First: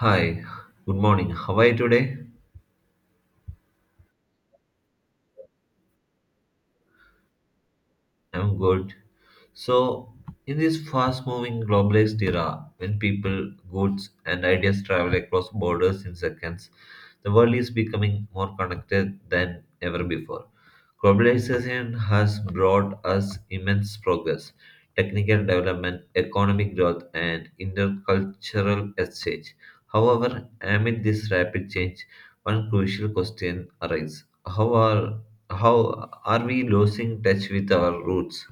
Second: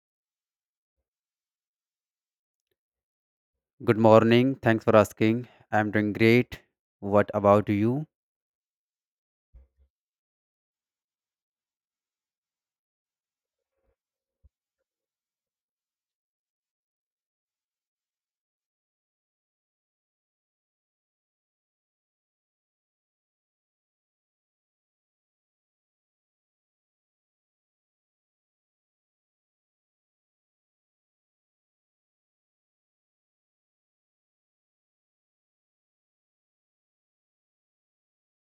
Hi, good morning. How are you today? Good morning. Thanks for asking. I'm doing great. What about you? I'm good. So, in this fast moving globalized era, when people, goods, and ideas travel across borders in seconds, the world is becoming more connected than ever before. Globalization has brought us immense progress, technical development, economic growth, and intercultural exchange. However, amid this rapid change, one crucial question arises. How are we losing touch with our roots?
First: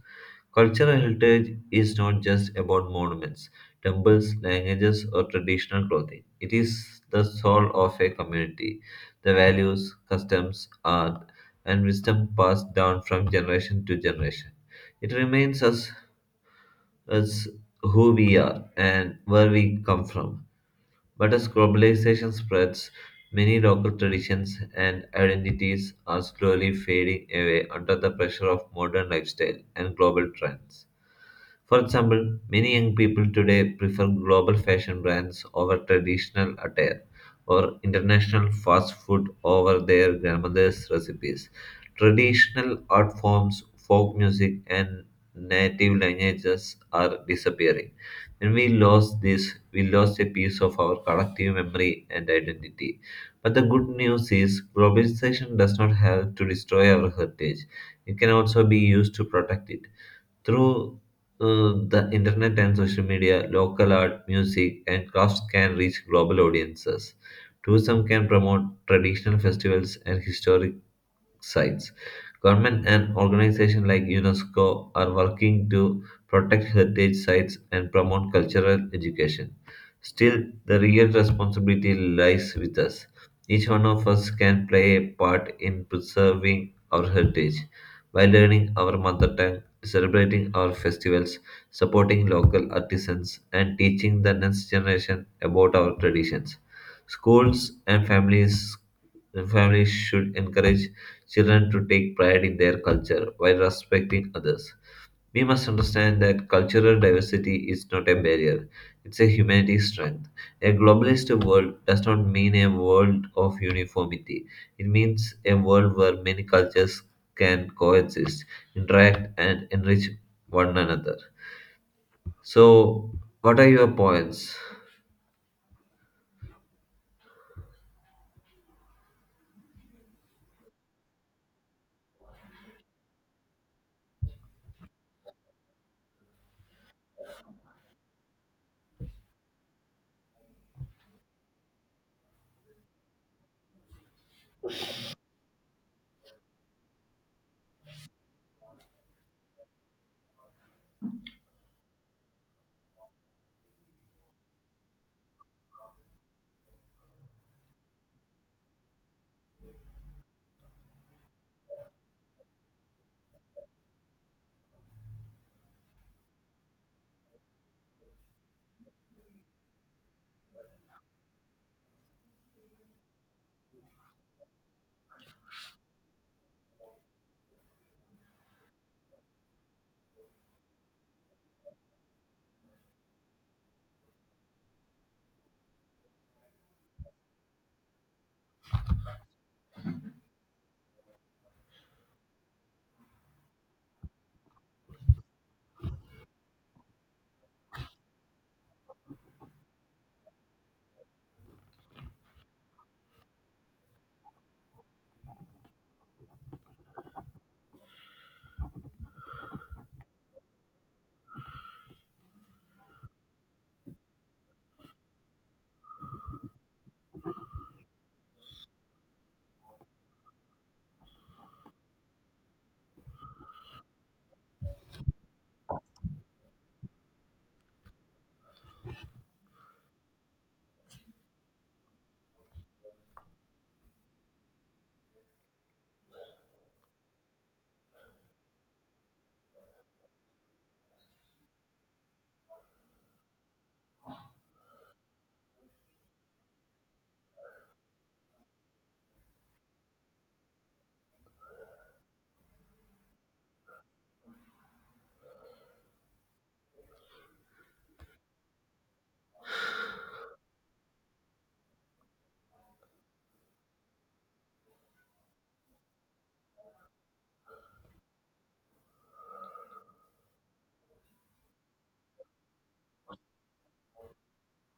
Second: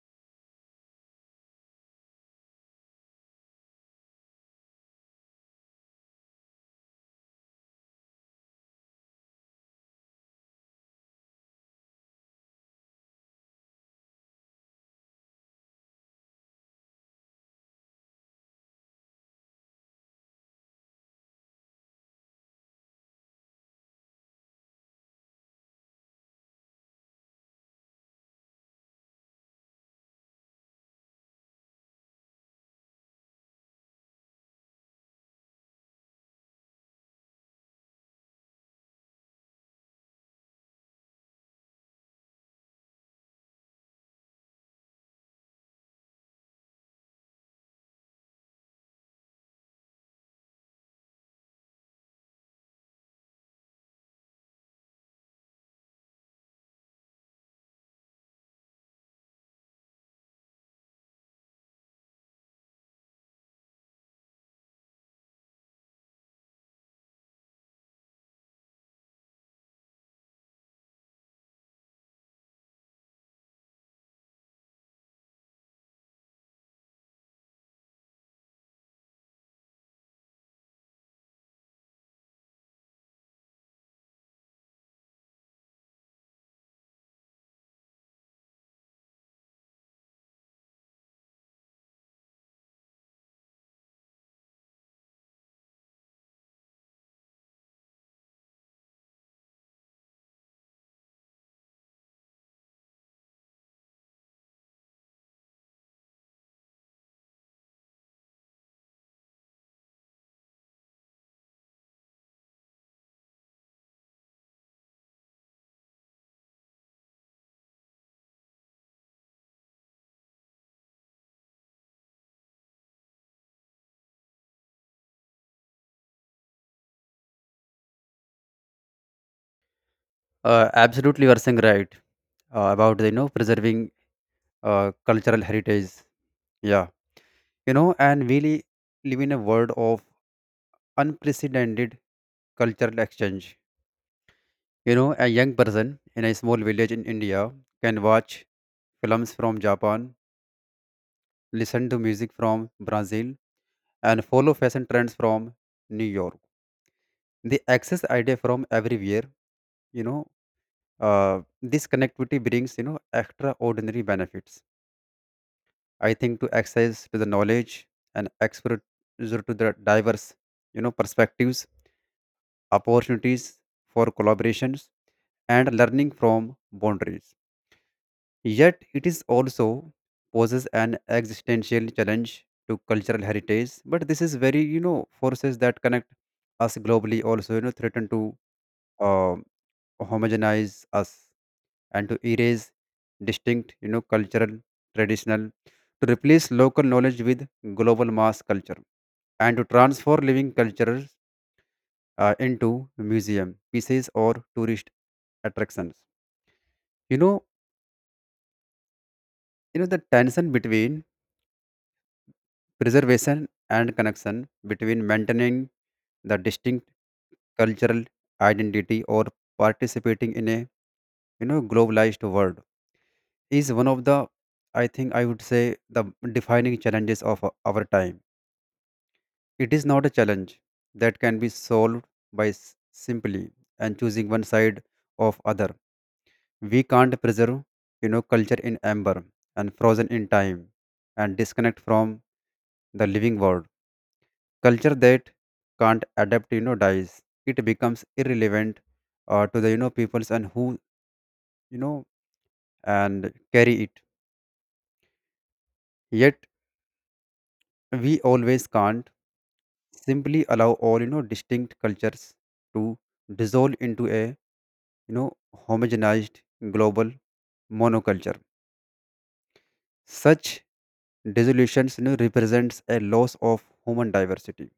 Cultural heritage is not just about monuments, temples, languages, or traditional clothing. It is the soul of a community. The values, customs, art, and wisdom passed down from generation to generation. It remains us who we are and where we come from. But as globalization spreads, many local traditions and identities are slowly fading away under the pressure of modern lifestyle and global trends. For example, many young people today prefer global fashion brands over traditional attire or international fast food over their grandmother's recipes. Traditional art forms, folk music, and native languages are disappearing. When we lost this, we lost a piece of our collective memory and identity. But the good news is, globalization does not have to destroy our heritage. It can also be used to protect it. Through the internet and social media, local art, music, and crafts can reach global audiences. Tourism can promote traditional festivals and historic sites. Government and organizations like UNESCO are working to protect heritage sites and promote cultural education. Still, the real responsibility lies with us. Each one of us can play a part in preserving our heritage by learning our mother tongue, celebrating our festivals, supporting local artisans, and teaching the next generation about our traditions. Schools and families should encourage children to take pride in their culture while respecting others. We must understand that cultural diversity is not a barrier, it's a humanity's strength. A globalist world does not mean a world of uniformity, it means a world where many cultures can coexist, interact, and enrich one another. So, what are your points? Absolutely, you are saying right, about the preserving, cultural heritage. Yeah, you know, and we live in a world of unprecedented cultural exchange. You know, a young person in a small village in India can watch films from Japan, listen to music from Brazil, and follow fashion trends from New York. They access idea from everywhere. You know, this connectivity brings, extraordinary benefits, I think, to access to the knowledge and exposure to the diverse, perspectives, opportunities for collaborations and learning from boundaries. Yet it is also poses an existential challenge to cultural heritage, but this is very, forces that connect us globally also, threaten to, uh, homogenize us, and to erase distinct, you know, cultural, traditional, to replace local knowledge with global mass culture, and to transform living cultures into museum pieces or tourist attractions. You know, the tension between preservation and connection, between maintaining the distinct cultural identity or participating in a, globalized world is one of the, I think I would say, the defining challenges of our time. It is not a challenge that can be solved by simply and choosing one side of other. We can't preserve, you know, culture in amber and frozen in time and disconnect from the living world. Culture that can't adapt, you know, dies. It becomes irrelevant to the, peoples and who, you know and carry it. Yet we always can't simply allow all, distinct cultures to dissolve into a, you know, homogenized global monoculture. Such dissolutions, represents a loss of human diversity,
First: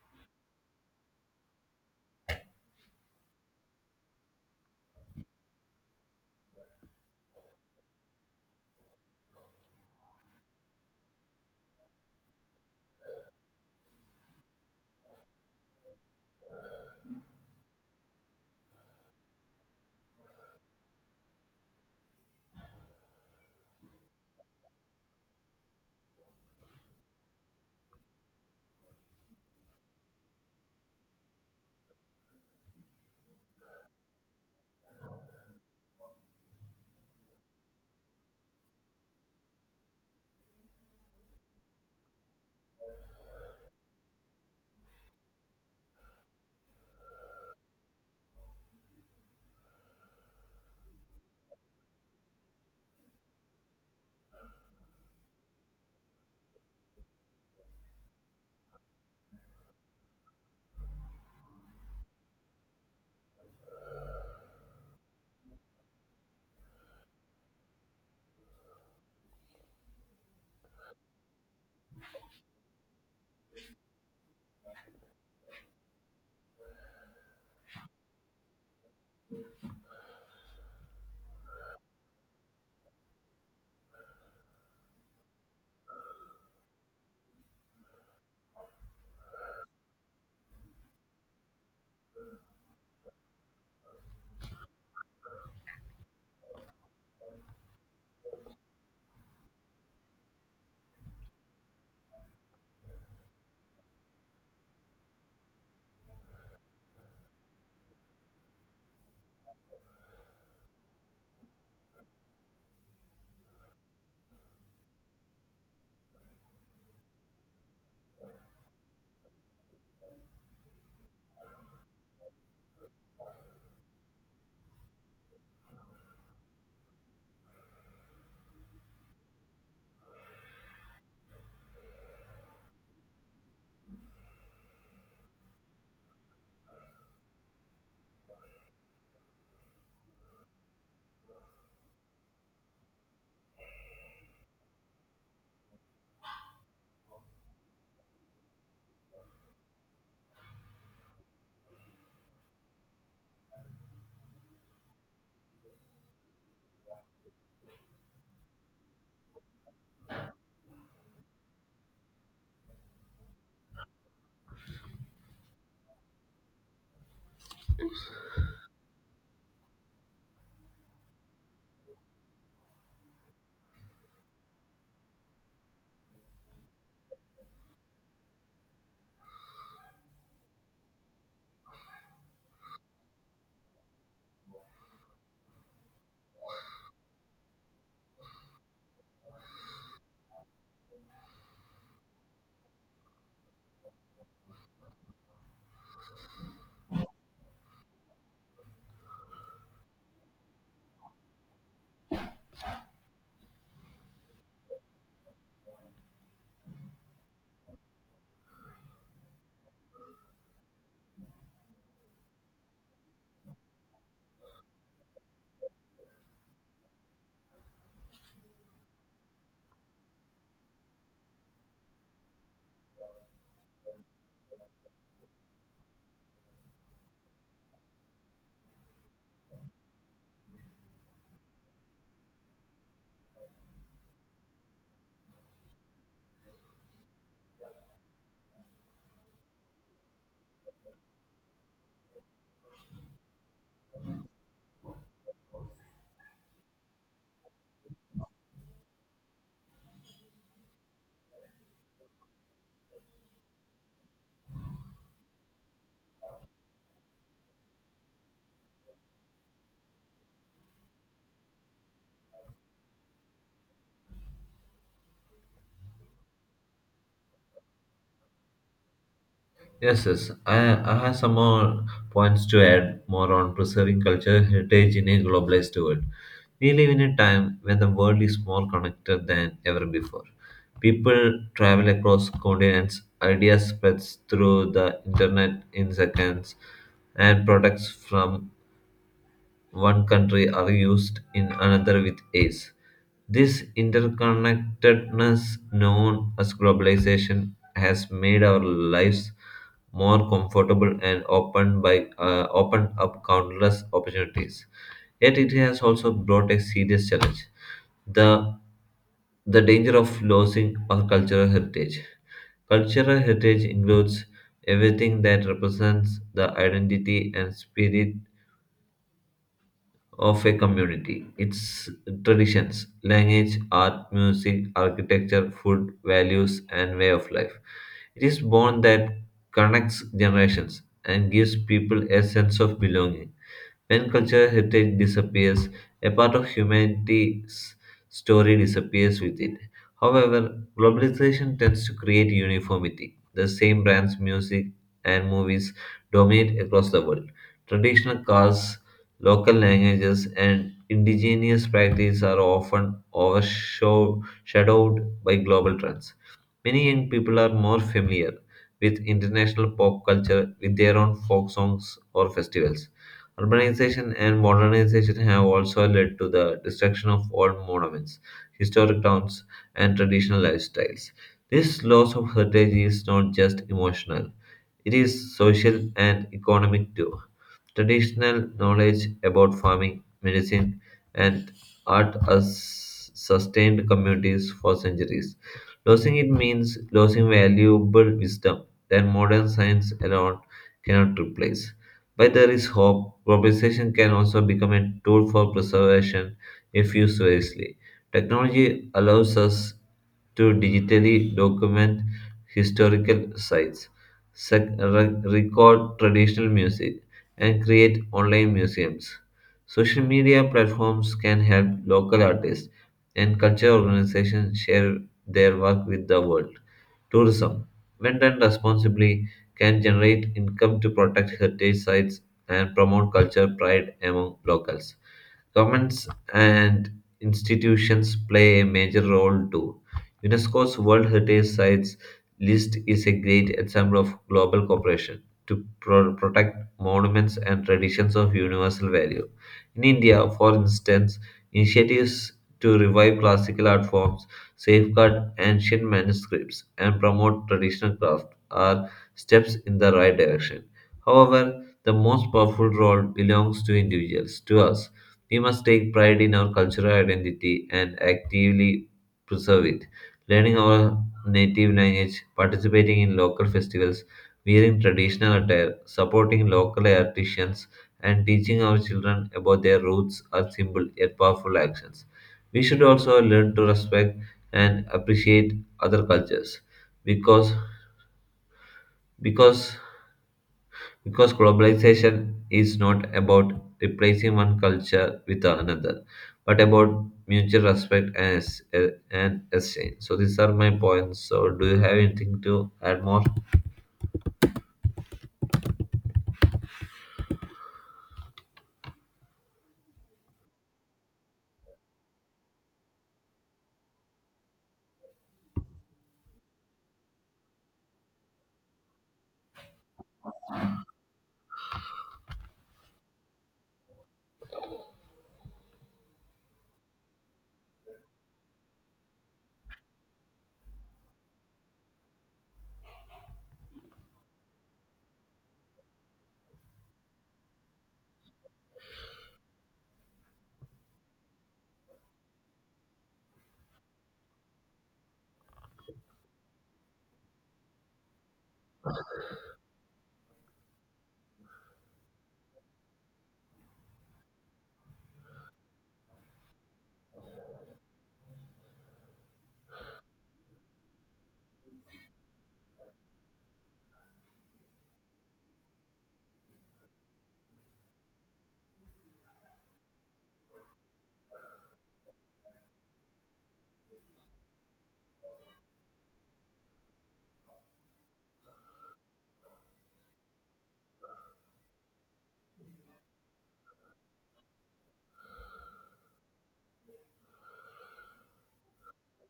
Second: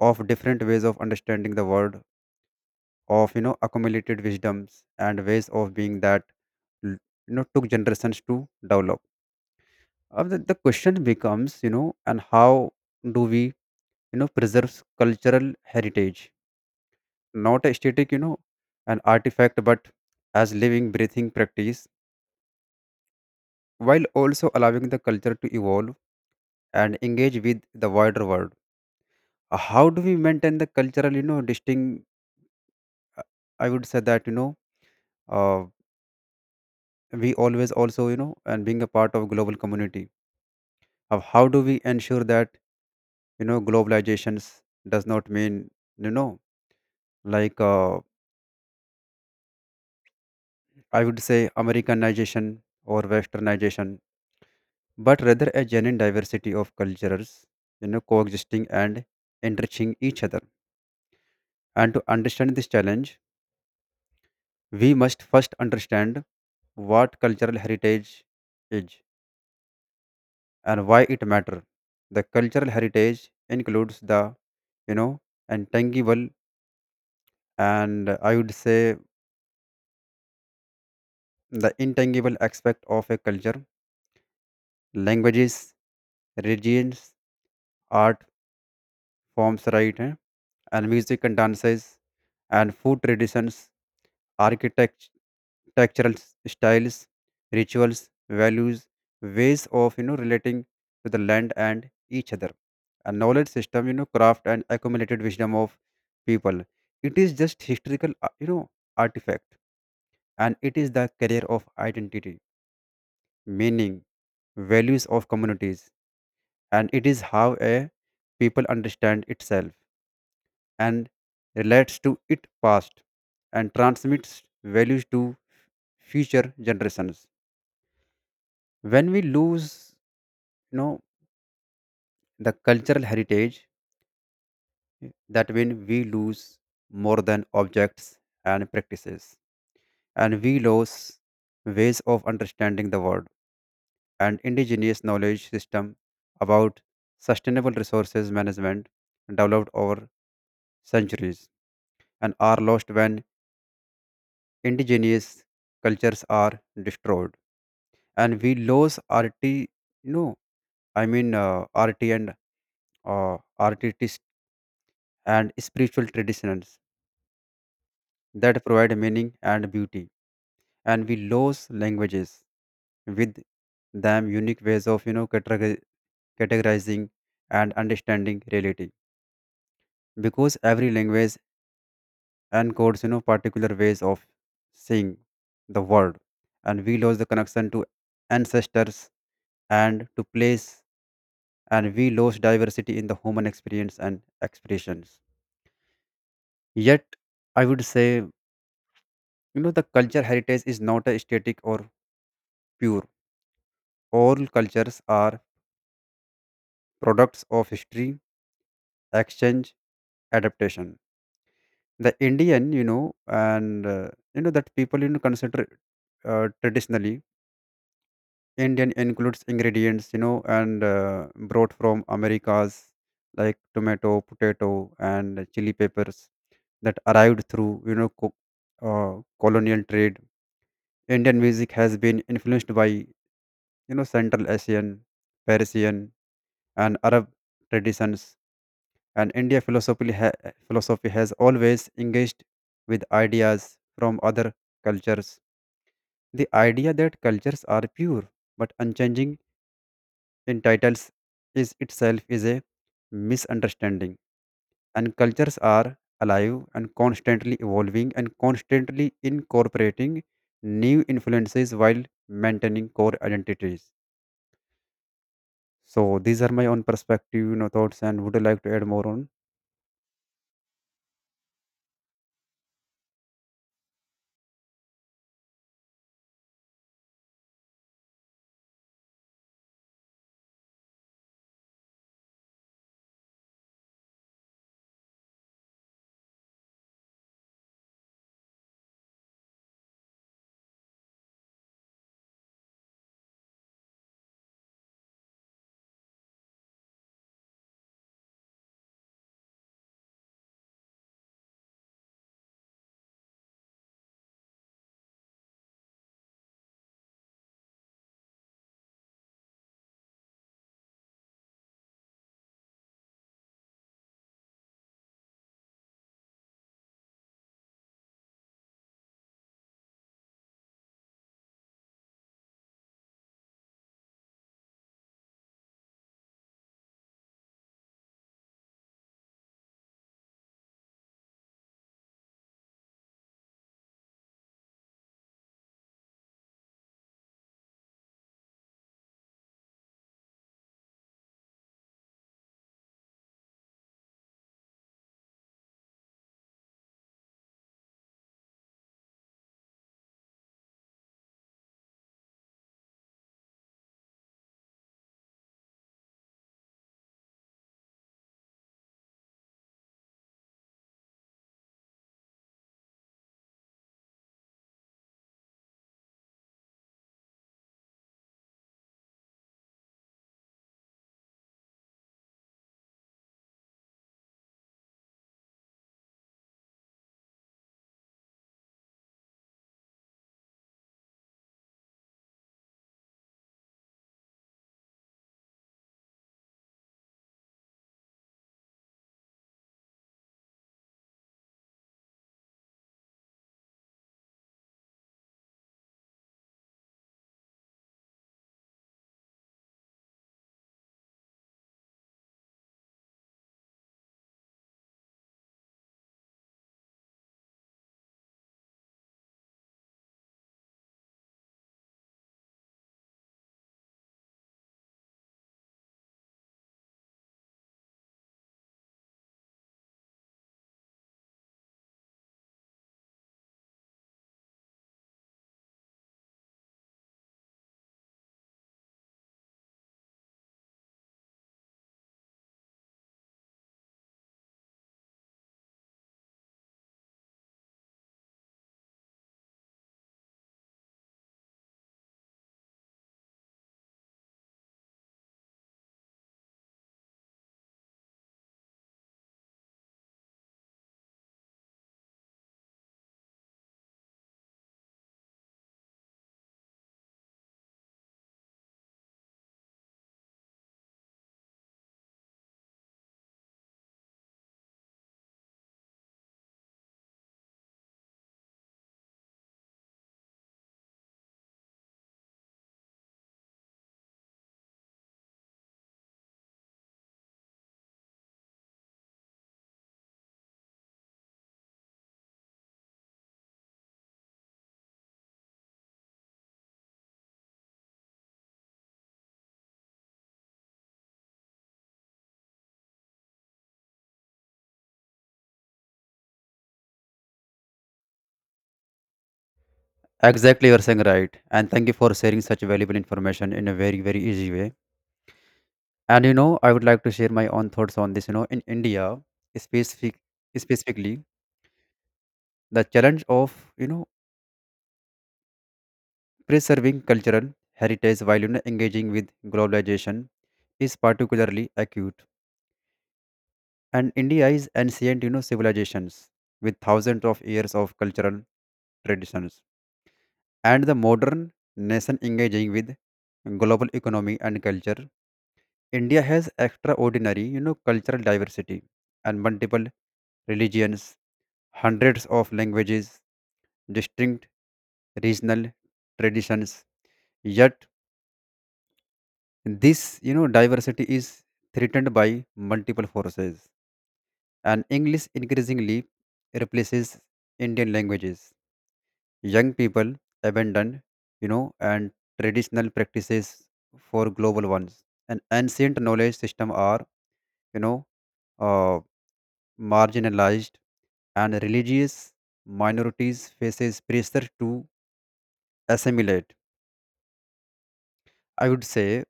of different ways of understanding the world, of, accumulated wisdoms and ways of being that l- you know took generations to develop. The question becomes, you know, and how do we, preserve cultural heritage, not a static, you know, an artifact, but as living, breathing practice, while also allowing the culture to evolve and engage with the wider world. How do we maintain the cultural, you know, distinct? I would say that, uh, we always also, and being a part of global community of how do we ensure that, globalizations does not mean, you know like, I would say Americanization or Westernization, but rather a genuine diversity of cultures, you know, coexisting and enriching each other. And to understand this challenge, we must first understand what cultural heritage is and why it matter. The cultural heritage includes the, you know intangible and, I would say the intangible aspect of a culture, languages, regions, art forms, right, eh, and music and dances and food traditions, architect architectural styles, rituals, values, ways of, relating to the land and each other, a knowledge system, craft and accumulated wisdom of people. It is just historical, artifact, and it is the carrier of identity, meaning, values of communities, and it is how a people understand itself and relates to its past and transmits values to future generations. When we lose, you know, the cultural heritage, that when we lose more than objects and practices, and we lose ways of understanding the world and indigenous knowledge system about sustainable resources management developed over centuries, and are lost when indigenous cultures are destroyed, and we lose RT, no, I mean RT and artist and spiritual traditions that provide meaning and beauty, and we lose languages with them unique ways of, categorizing and understanding reality, because every language encodes, particular ways of seeing the world, and we lose the connection to ancestors and to place, and we lost diversity in the human experience and expressions. Yet, I would say, you know, the culture heritage is not a static or pure. All cultures are products of history, exchange, adaptation. The Indian, you know, and, that people, consider, traditionally Indian, includes ingredients, you know, and, brought from Americas like tomato, potato, and chili peppers that arrived through, you know, colonial trade. Indian music has been influenced by, you know, Central Asian, Persian, and Arab traditions. And India philosophy has always engaged with ideas from other cultures. The idea that cultures are pure but unchanging in titles is itself is a misunderstanding, and cultures are alive and constantly evolving and constantly incorporating new influences while maintaining core identities. So these are my own perspective, thoughts, and would you like to add more on? Yes, yes. I have some more points to add more on preserving cultural heritage in a globalized world. We live in a time when the world is more connected than ever before. People travel across continents, ideas spread through the internet in seconds, and products from one country are used in another with ease. This interconnectedness, known as globalization, has made our lives more comfortable and opened up countless opportunities. Yet it has also brought a serious challenge: the the danger of losing our cultural heritage. Cultural heritage includes everything that represents the identity and spirit of a community. Its traditions, language, art, music, architecture, food, values, and way of life. It is bond that connects generations and gives people a sense of belonging. When cultural heritage disappears, a part of humanity's story disappears with it. However, globalization tends to create uniformity. The same brands, music, and movies dominate across the world. Traditional cars, local languages, and indigenous practices are often overshadowed by global trends. Many young people are more familiar with international pop culture with their own folk songs or festivals. Urbanization and modernization have also led to the destruction of old monuments, historic towns, and traditional lifestyles. This loss of heritage is not just emotional, it is social and economic too. Traditional knowledge about farming, medicine, and art has sustained communities for centuries. Losing it means losing valuable wisdom that modern science alone cannot replace. But there is hope. Globalization can also become a tool for preservation if used wisely. Technology allows us to digitally document historical sites, record traditional music, and create online museums. Social media platforms can help local artists and culture organizations share their work with the world. Tourism, when done responsibly, can generate income to protect heritage sites and promote culture pride among locals. Governments and institutions play a major role too. UNESCO's World Heritage Sites list is a great example of global cooperation to protect monuments, and traditions of universal value. In India, for instance, initiatives to revive classical art forms, safeguard ancient manuscripts, and promote traditional craft are steps in the right direction. However, the most powerful role belongs to individuals, to us. We must take pride in our cultural identity and actively preserve it. Learning our native language, participating in local festivals, wearing traditional attire, supporting local artisans, and teaching our children about their roots are simple yet powerful actions. We should also learn to respect and appreciate other cultures because because because globalization is not about replacing one culture with another but about mutual respect and exchange. So these are my points. So do you have anything to add more? Exactly, you're saying right, and thank you for sharing such valuable information in a very, very easy way. And you know, I would like to share my own thoughts on this. You know, in India, specific specifically, the challenge of, you know preserving cultural heritage while, you know, engaging with globalization is particularly acute. And India is ancient, you know, civilizations with thousands of years of cultural traditions. And the modern nation engaging with global economy and culture. India has extraordinary, you know, cultural diversity and multiple religions, hundreds of languages, distinct regional traditions. Yet this, you know, diversity is threatened by multiple forces, and English increasingly replaces Indian languages. Young people abandon, you know, and traditional practices for global ones, and ancient knowledge system are, you know, uh, marginalized, and religious minorities faces pressure to assimilate. I would say,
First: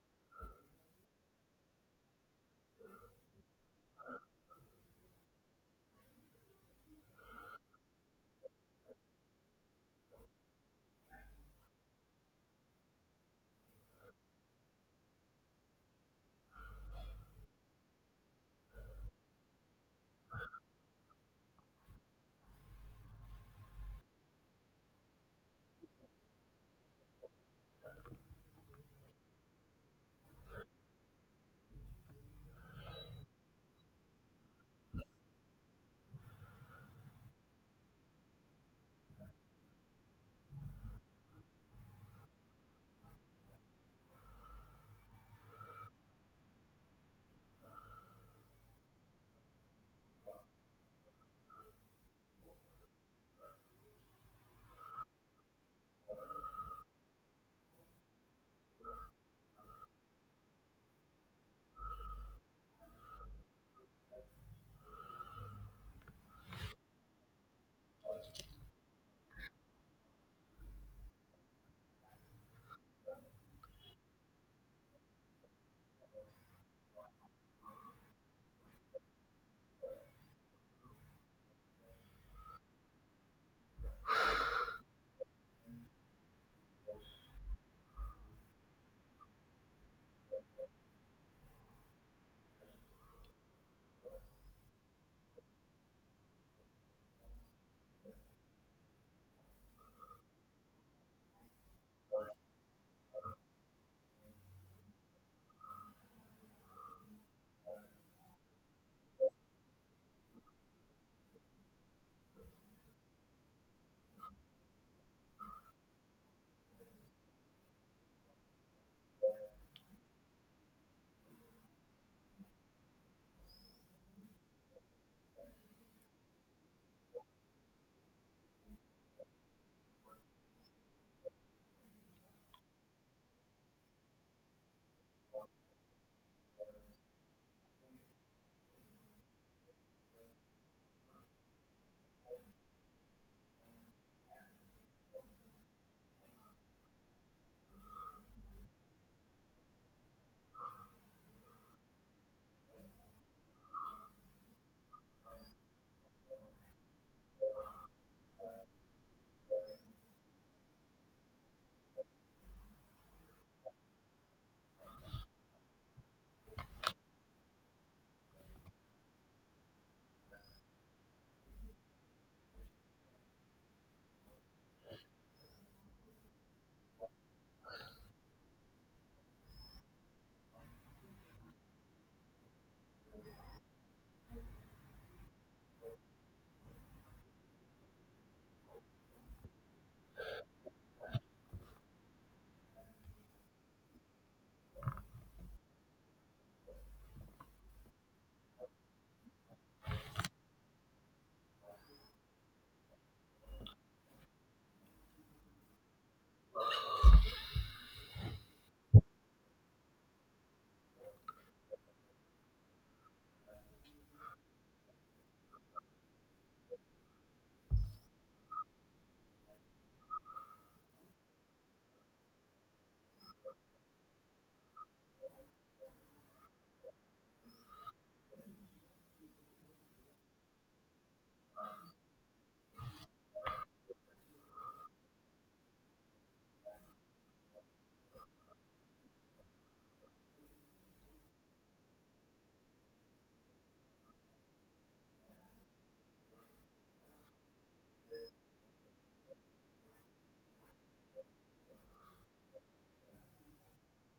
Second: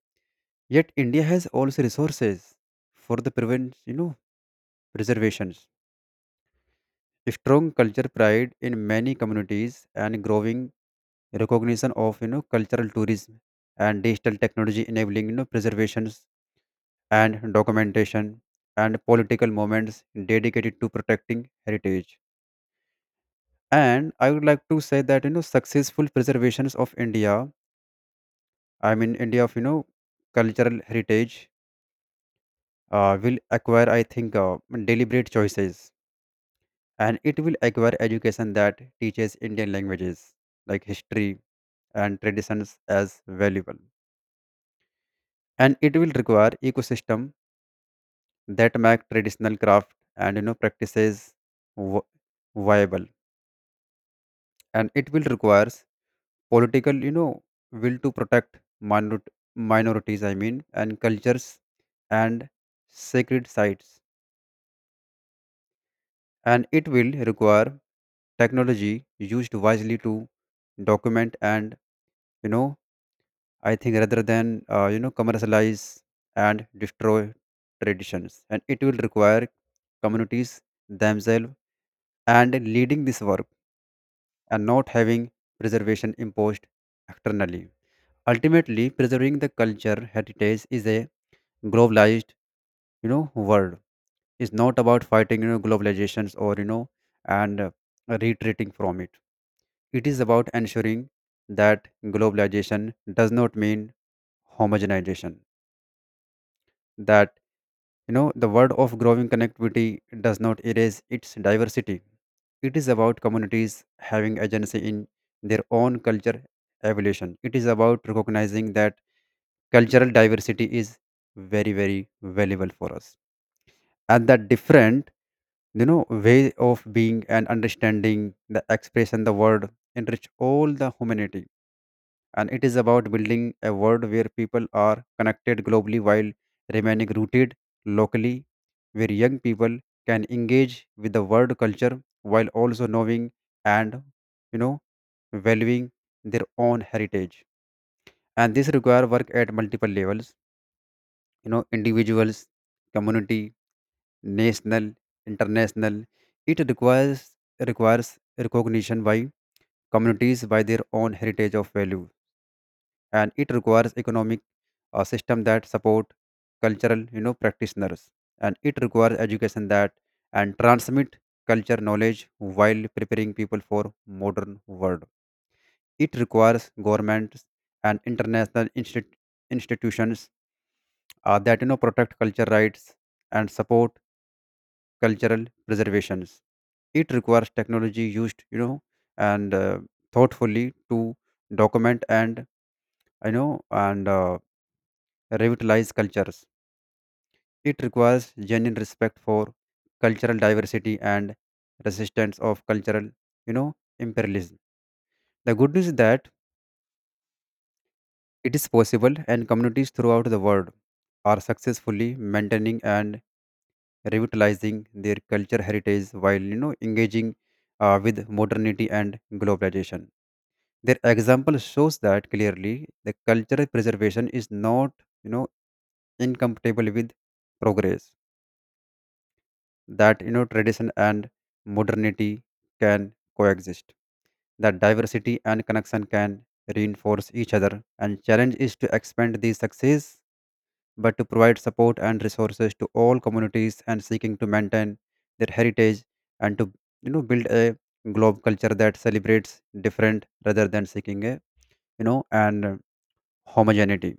yet India has also resources for the preservations, strong culture pride in many communities and growing recognition of, cultural tourism, and digital technology enabling, preservations and documentation, and political movements dedicated to protecting heritage. And I would like to say that, successful preservations of india I mean india of, cultural heritage will acquire, I think, deliberate choices, and it will acquire education that teaches Indian languages like history and traditions as valuable. And it will require ecosystem that make traditional craft and, practices, vi- viable. And it will requires political, will to protect minorities. I mean and cultures and sacred sites. And it will require technology used wisely to document and, you know I think, rather than, commercialize and destroy traditions, and it will require communities themselves and leading this work and not having preservation imposed externally. Ultimately, preserving the culture heritage is a globalized, world. It's not about fighting, globalizations or, you know and retreating from it. It is about ensuring that globalization does not mean homogenization, that, you know, the word of growing connectivity does not erase its diversity. It is about communities having agency in their own culture evolution. It is about recognizing that cultural diversity is very, very valuable for us. And that different, you know, way of being and understanding the expression, the word enrich all the humanity, and it is about building a world where people are connected globally while remaining rooted locally, where young people can engage with the world culture while also knowing and, you know valuing their own heritage. And this require work at multiple levels, you know, individuals, community, national, international. It requires recognition by communities by their own heritage of value, and it requires economic, system that support cultural, practitioners, and it requires education that and transmit culture knowledge while preparing people for modern world. It requires governments and international institutions, that, protect culture rights and support cultural preservations. It requires technology used, you know and thoughtfully to document and, you know and uh, revitalize cultures. It requires genuine respect for cultural diversity and resistance of cultural, you know, imperialism. The good news is that it is possible, and communities throughout the world are successfully maintaining and revitalizing their culture heritage while, you know, engaging with modernity and globalization. Their example shows that clearly the cultural preservation is not, you know, incompatible with progress, that, tradition and modernity can coexist, that diversity and connection can reinforce each other, and challenge is to expand these success, but to provide support and resources to all communities and seeking to maintain their heritage, and to, build a globe culture that celebrates different rather than seeking a, you know and homogeneity.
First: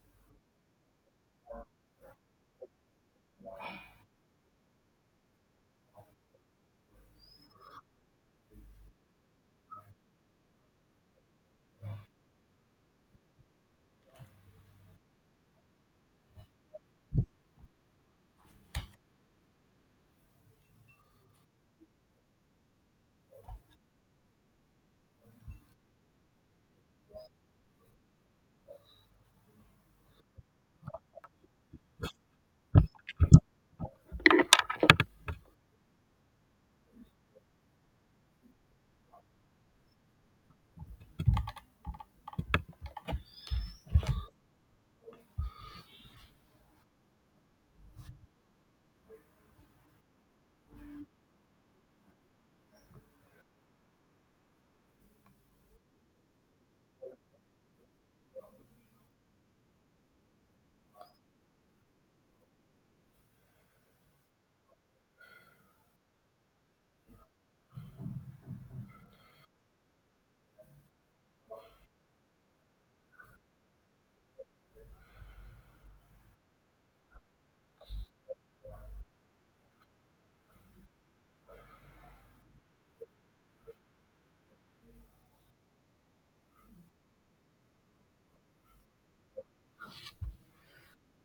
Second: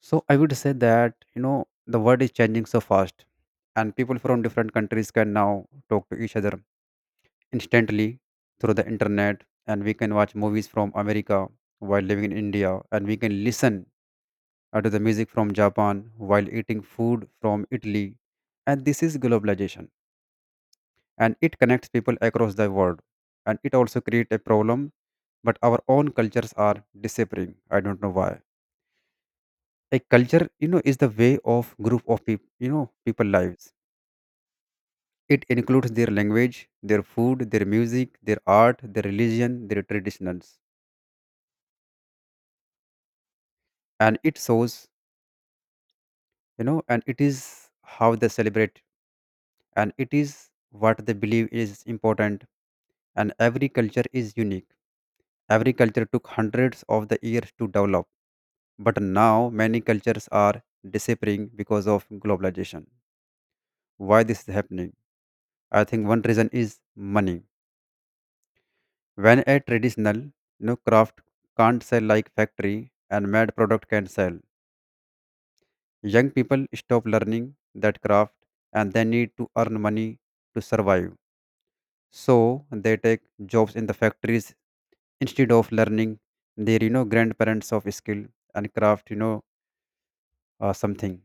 So I would say that, the world is changing so fast, and people from different countries can now talk to each other instantly through the internet, and we can watch movies from America while living in India, and we can listen, to the music from Japan while eating food from Italy, and this is globalization, and it connects people across the world, and it also creates a problem, but our own cultures are disappearing. I don't know why. A culture is the way of group of people people lives. It includes their language, their food, their music, their art, their religion, their traditions, and it shows, and it is how they celebrate, and it is what they believe is important. And every culture is unique. Every culture took hundreds of the years to develop, but now many cultures are disappearing because of globalization. Why this is happening? I think one reason is money. When a traditional craft can't sell like factory and mad product can sell, young people stop learning that craft, and they need to earn money to survive. So they take jobs in the factories instead of learning their grandparents of skill and craft something.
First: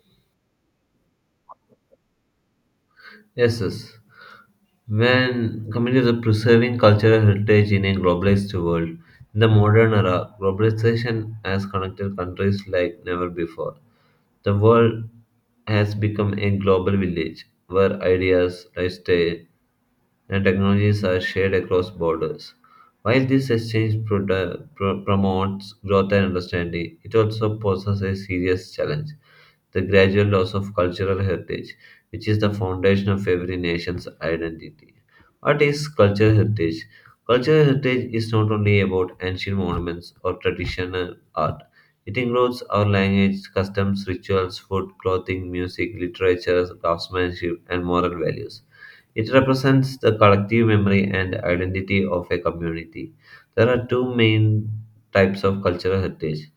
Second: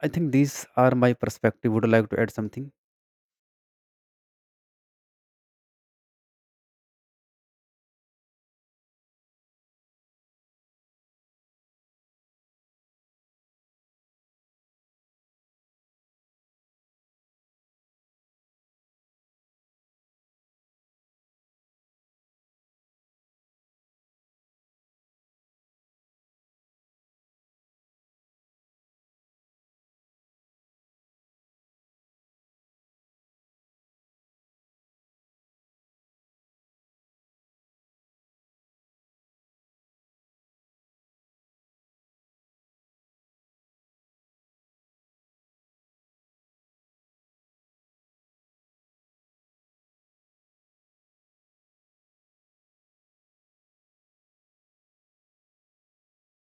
I think these are my perspective. Would you like to add something? Yes, yes. When companies are preserving cultural heritage in a globalized world, in the modern era, globalization has connected countries like never before. The world has become a global village where ideas, lifestyle, and technologies are shared across borders. While this exchange promotes growth and understanding, it also poses a serious challenge: the gradual loss of cultural heritage, which is the foundation of every nation's identity. What is cultural heritage? Cultural heritage is not only about ancient monuments or traditional art. It includes our language, customs, rituals, food, clothing, music, literature, craftsmanship, and moral values. It represents the collective memory and identity of a community. There are two main types of cultural heritage:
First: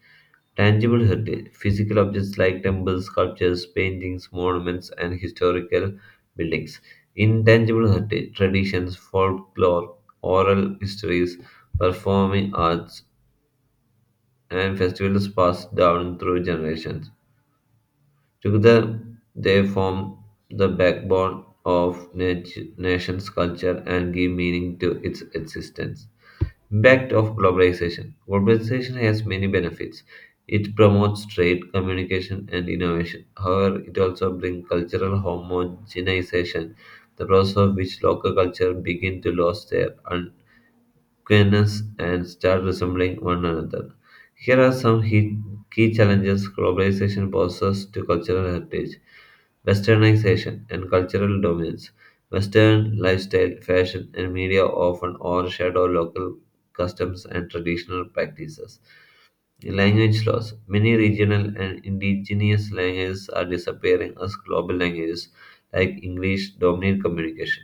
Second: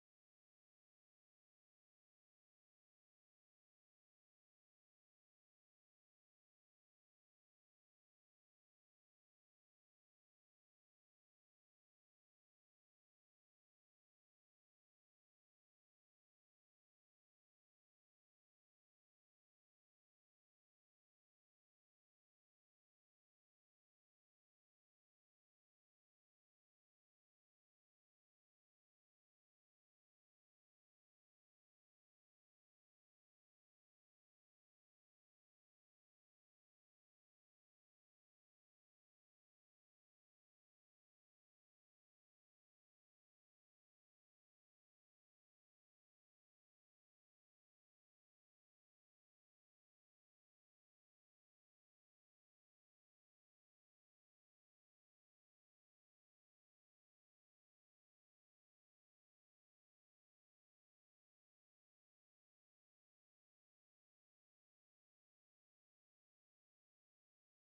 tangible heritage, physical objects like temples, sculptures, paintings, monuments, and historical buildings; intangible heritage, traditions, folklore, oral histories, performing arts, and festivals passed down through generations. Together, they form the backbone of nation's culture and give meaning to its existence. Impact of globalization. Globalization has many benefits. It promotes trade, communication, and innovation. However, it also brings cultural homogenization, the process of which local culture begin to lose their queerness and start resembling one another. Here are some key challenges globalization poses to cultural heritage: westernization and cultural dominance. Western lifestyle, fashion, and media often overshadow local customs and traditional practices. Language loss. Many regional and indigenous languages are disappearing as global languages like English dominate communication.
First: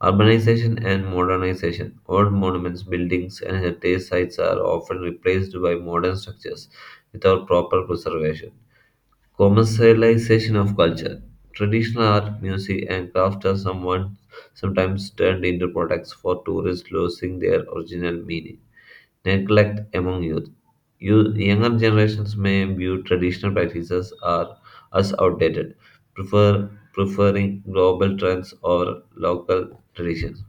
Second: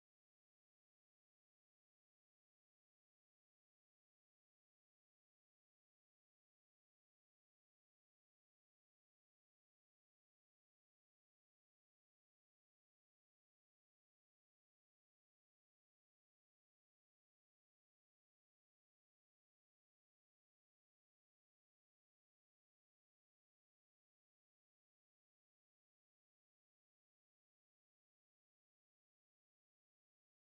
Urbanization and modernization. Old monuments, buildings, and heritage sites are often replaced by modern structures without proper preservation. Commercialization of culture. Traditional art, music, and crafts are someone sometimes turned into products for tourists, losing their original meaning. Neglect among youth. Younger generations may view traditional practices as outdated, preferring global trends or local traditions.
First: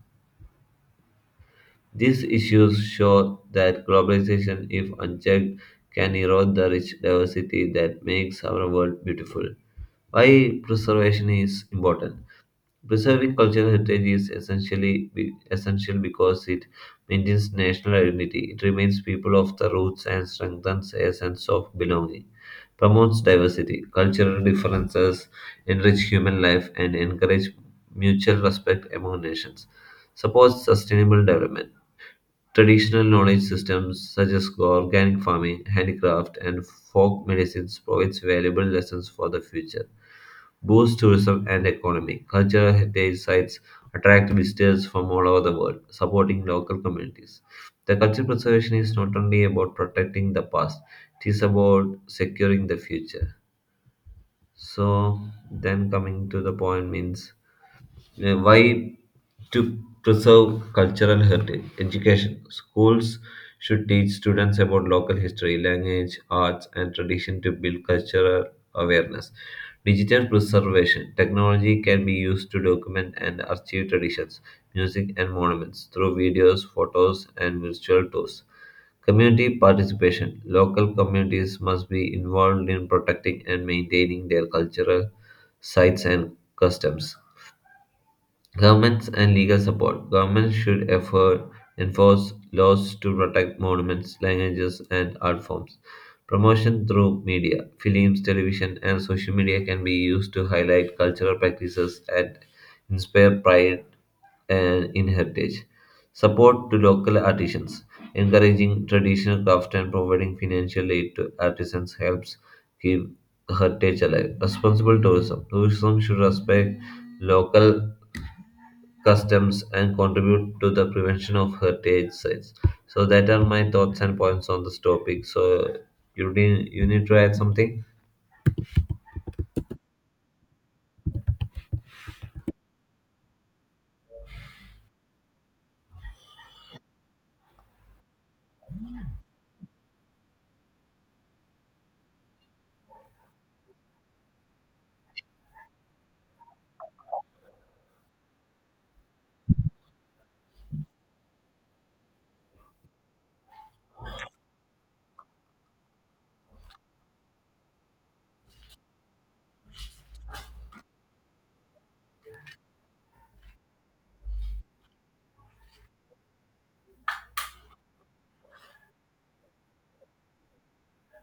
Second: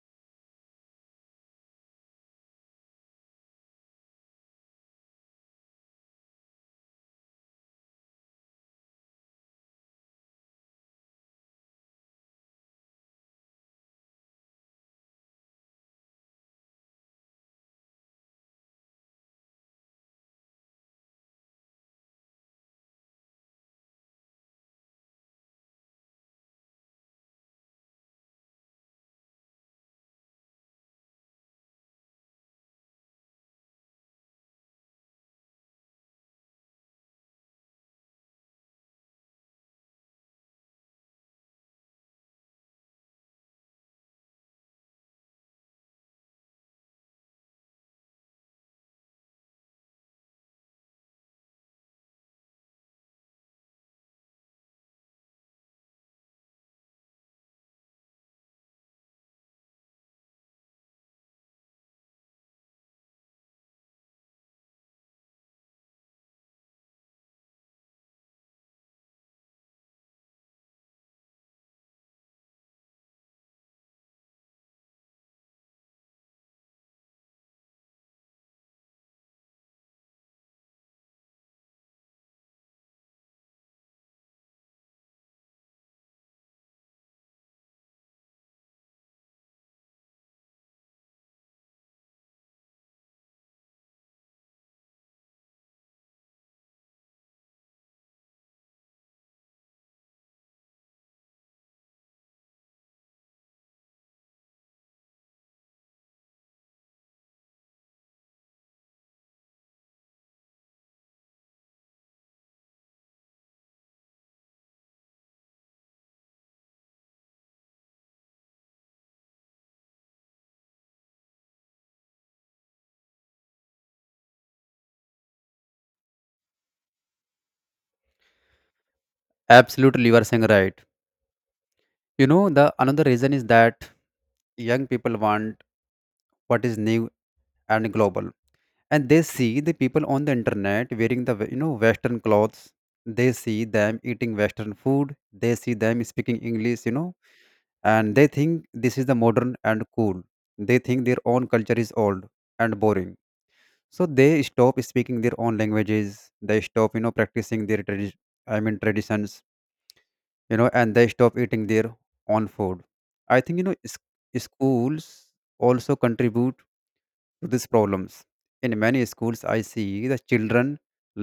These issues show that globalization, if unchecked, can erode the rich diversity that makes our world beautiful. Why preservation is important? Preserving cultural heritage is essential because it maintains national identity. It reminds people of the roots and strengthens a sense of belonging. Promotes diversity, cultural differences, enrich human life, and encourage mutual respect among nations. Supports sustainable development. Traditional knowledge systems such as organic farming, handicraft, and folk medicines provides valuable lessons for the future. Boosts tourism and economy. Cultural heritage sites attract visitors from all over the world, supporting local communities. The culture preservation is not only about protecting the past, it is about securing the future. So, then coming to the point means why to preserve cultural heritage: education, schools should teach students about local history, language, arts, and tradition to build cultural awareness. Digital preservation, technology can be used to document and archive traditions, music, and monuments through videos, photos, and virtual tours. Community participation, local communities must be involved in protecting and maintaining their cultural sites and customs. Governments and legal support. Governments should enforce laws to protect monuments, languages, and art forms. Promotion through media, films, television, and social media can be used to highlight cultural practices and inspire pride and in heritage. Support to local artisans, encouraging traditional craft and providing financial aid to artisans helps keep heritage alive. Responsible tourism, tourism should respect local customs and contribute to the prevention of heritage sites. So that are my thoughts and points on this topic. So you need to add something? Absolutely, you are saying right. You know the another reason is that young people want what is new and global, and they see the people on the internet wearing the western clothes. They see them eating western food, they see them speaking english, and they think this is the modern and cool. They think their own culture is old and boring, so they stop speaking their own languages, they stop practicing their I mean traditions, and they stop eating their own food. I think schools also contribute to these problems. In many schools, I see the children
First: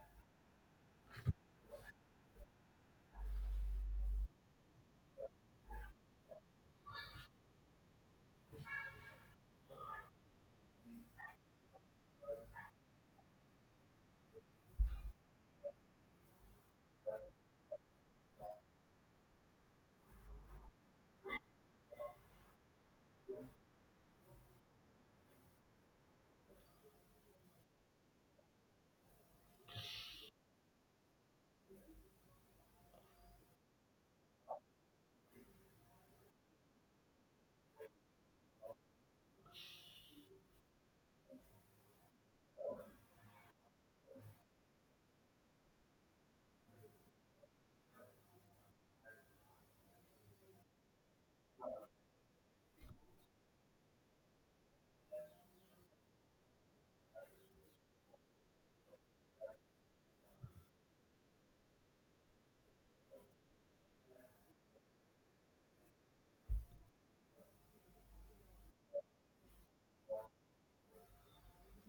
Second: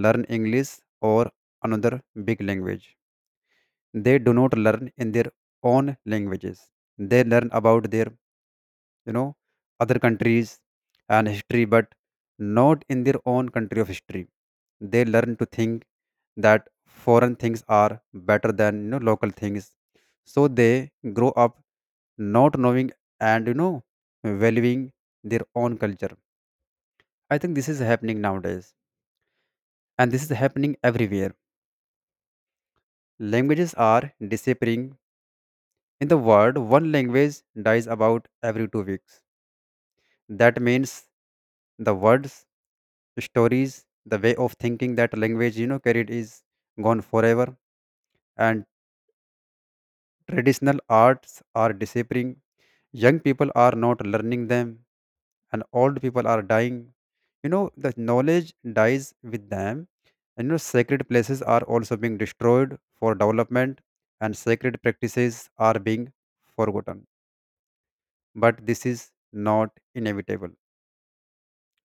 learn English or another big language. They do not learn in their own languages. They learn about their, you know, other countries and history, but not in their own country of history. They learn to think that foreign things are better than local things. So they grow up not knowing and valuing their own culture. I think this is happening nowadays, and this is happening everywhere. Languages are disappearing. In the world, one language dies about every 2 weeks. That means the words, the stories, the way of thinking that language carried is gone forever. And traditional arts are disappearing. Young people are not learning them, and old people are dying. You know, the knowledge dies with them, and sacred places are also being destroyed for development, and sacred practices are being forgotten. But this is not inevitable.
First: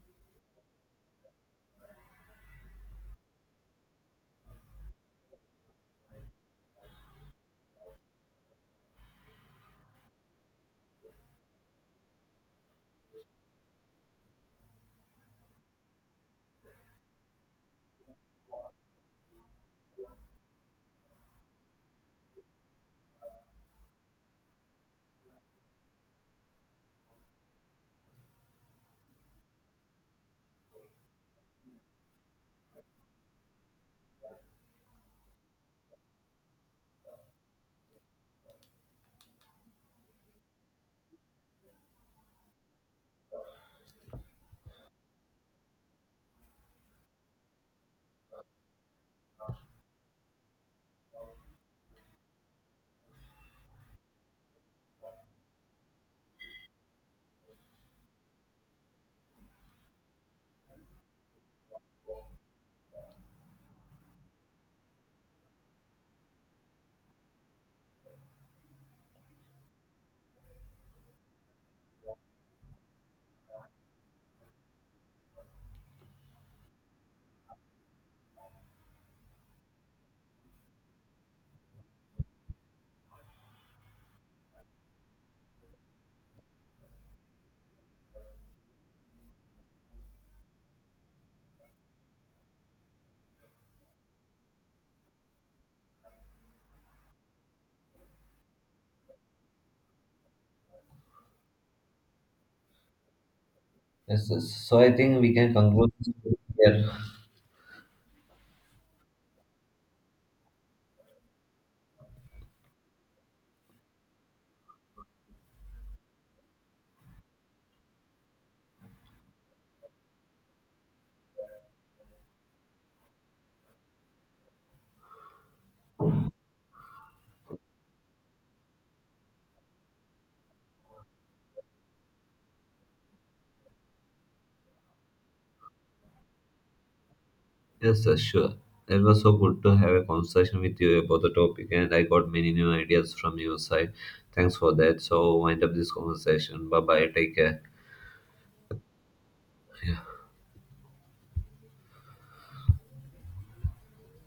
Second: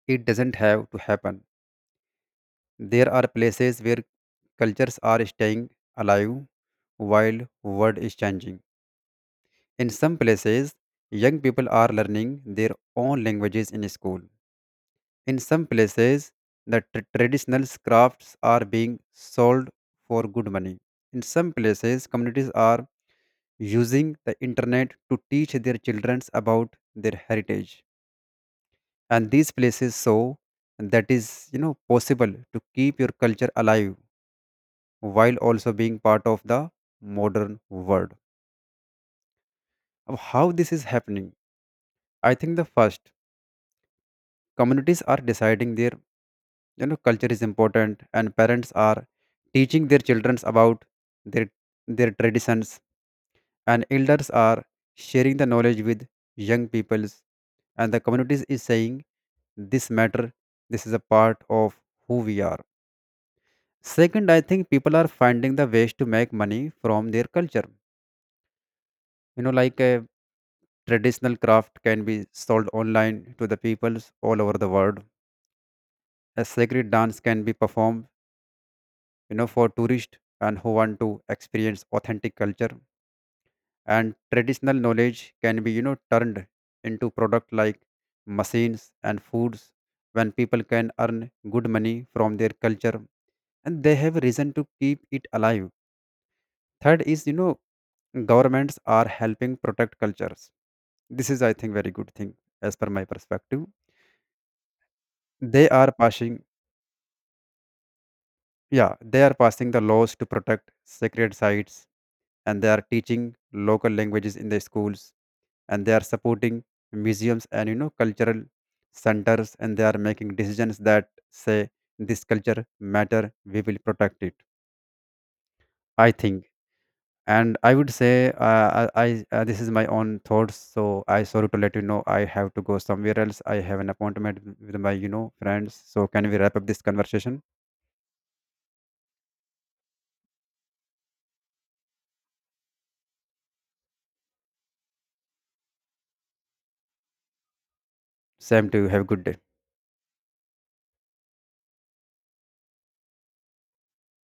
It doesn't have to happen. There are places where cultures are staying alive while world is changing. In some places, young people are learning their own languages in school. In some places, the traditional crafts are being sold for good money. In some places, communities are using the internet to teach their children about their heritage. And these places show that is, possible to keep your culture alive while also being part of the modern world. Of how this is happening, I think the first, communities are deciding their culture is important, and parents are teaching their children about their their traditions, and elders are sharing the knowledge with young peoples, and the communities is saying this matter, this is a part of who we are. Second, I think people are finding the ways to make money from their culture. You know, like a traditional craft can be sold online to the peoples all over the world. A sacred dance can be performed, for tourists and who want to experience authentic culture. And traditional knowledge can be turned into product like machines and foods. When people can earn good money from their culture, and they have reason to keep it alive. Third is, governments are helping protect cultures. This is, I think, very good thing, as per my perspective. Yes, yes. So I think we can They are conclude this passing, here. yeah, they are passing the laws to protect sacred sites, and they are teaching local languages in the schools, and they are supporting museums and cultural centers, and they are making decisions that say this culture matter, we will protect it, I think. And I would say this is my own thoughts, so I sorry to let you know I have to go somewhere else. I have an appointment with my friends, so can we wrap up this conversation? Yes, sir, sure. It was so good to have a conversation with you about the topic, and I got many new ideas from your side. Thanks for that. So, wind up this conversation. Bye bye. Take care. Same to you, have a good day. Yeah.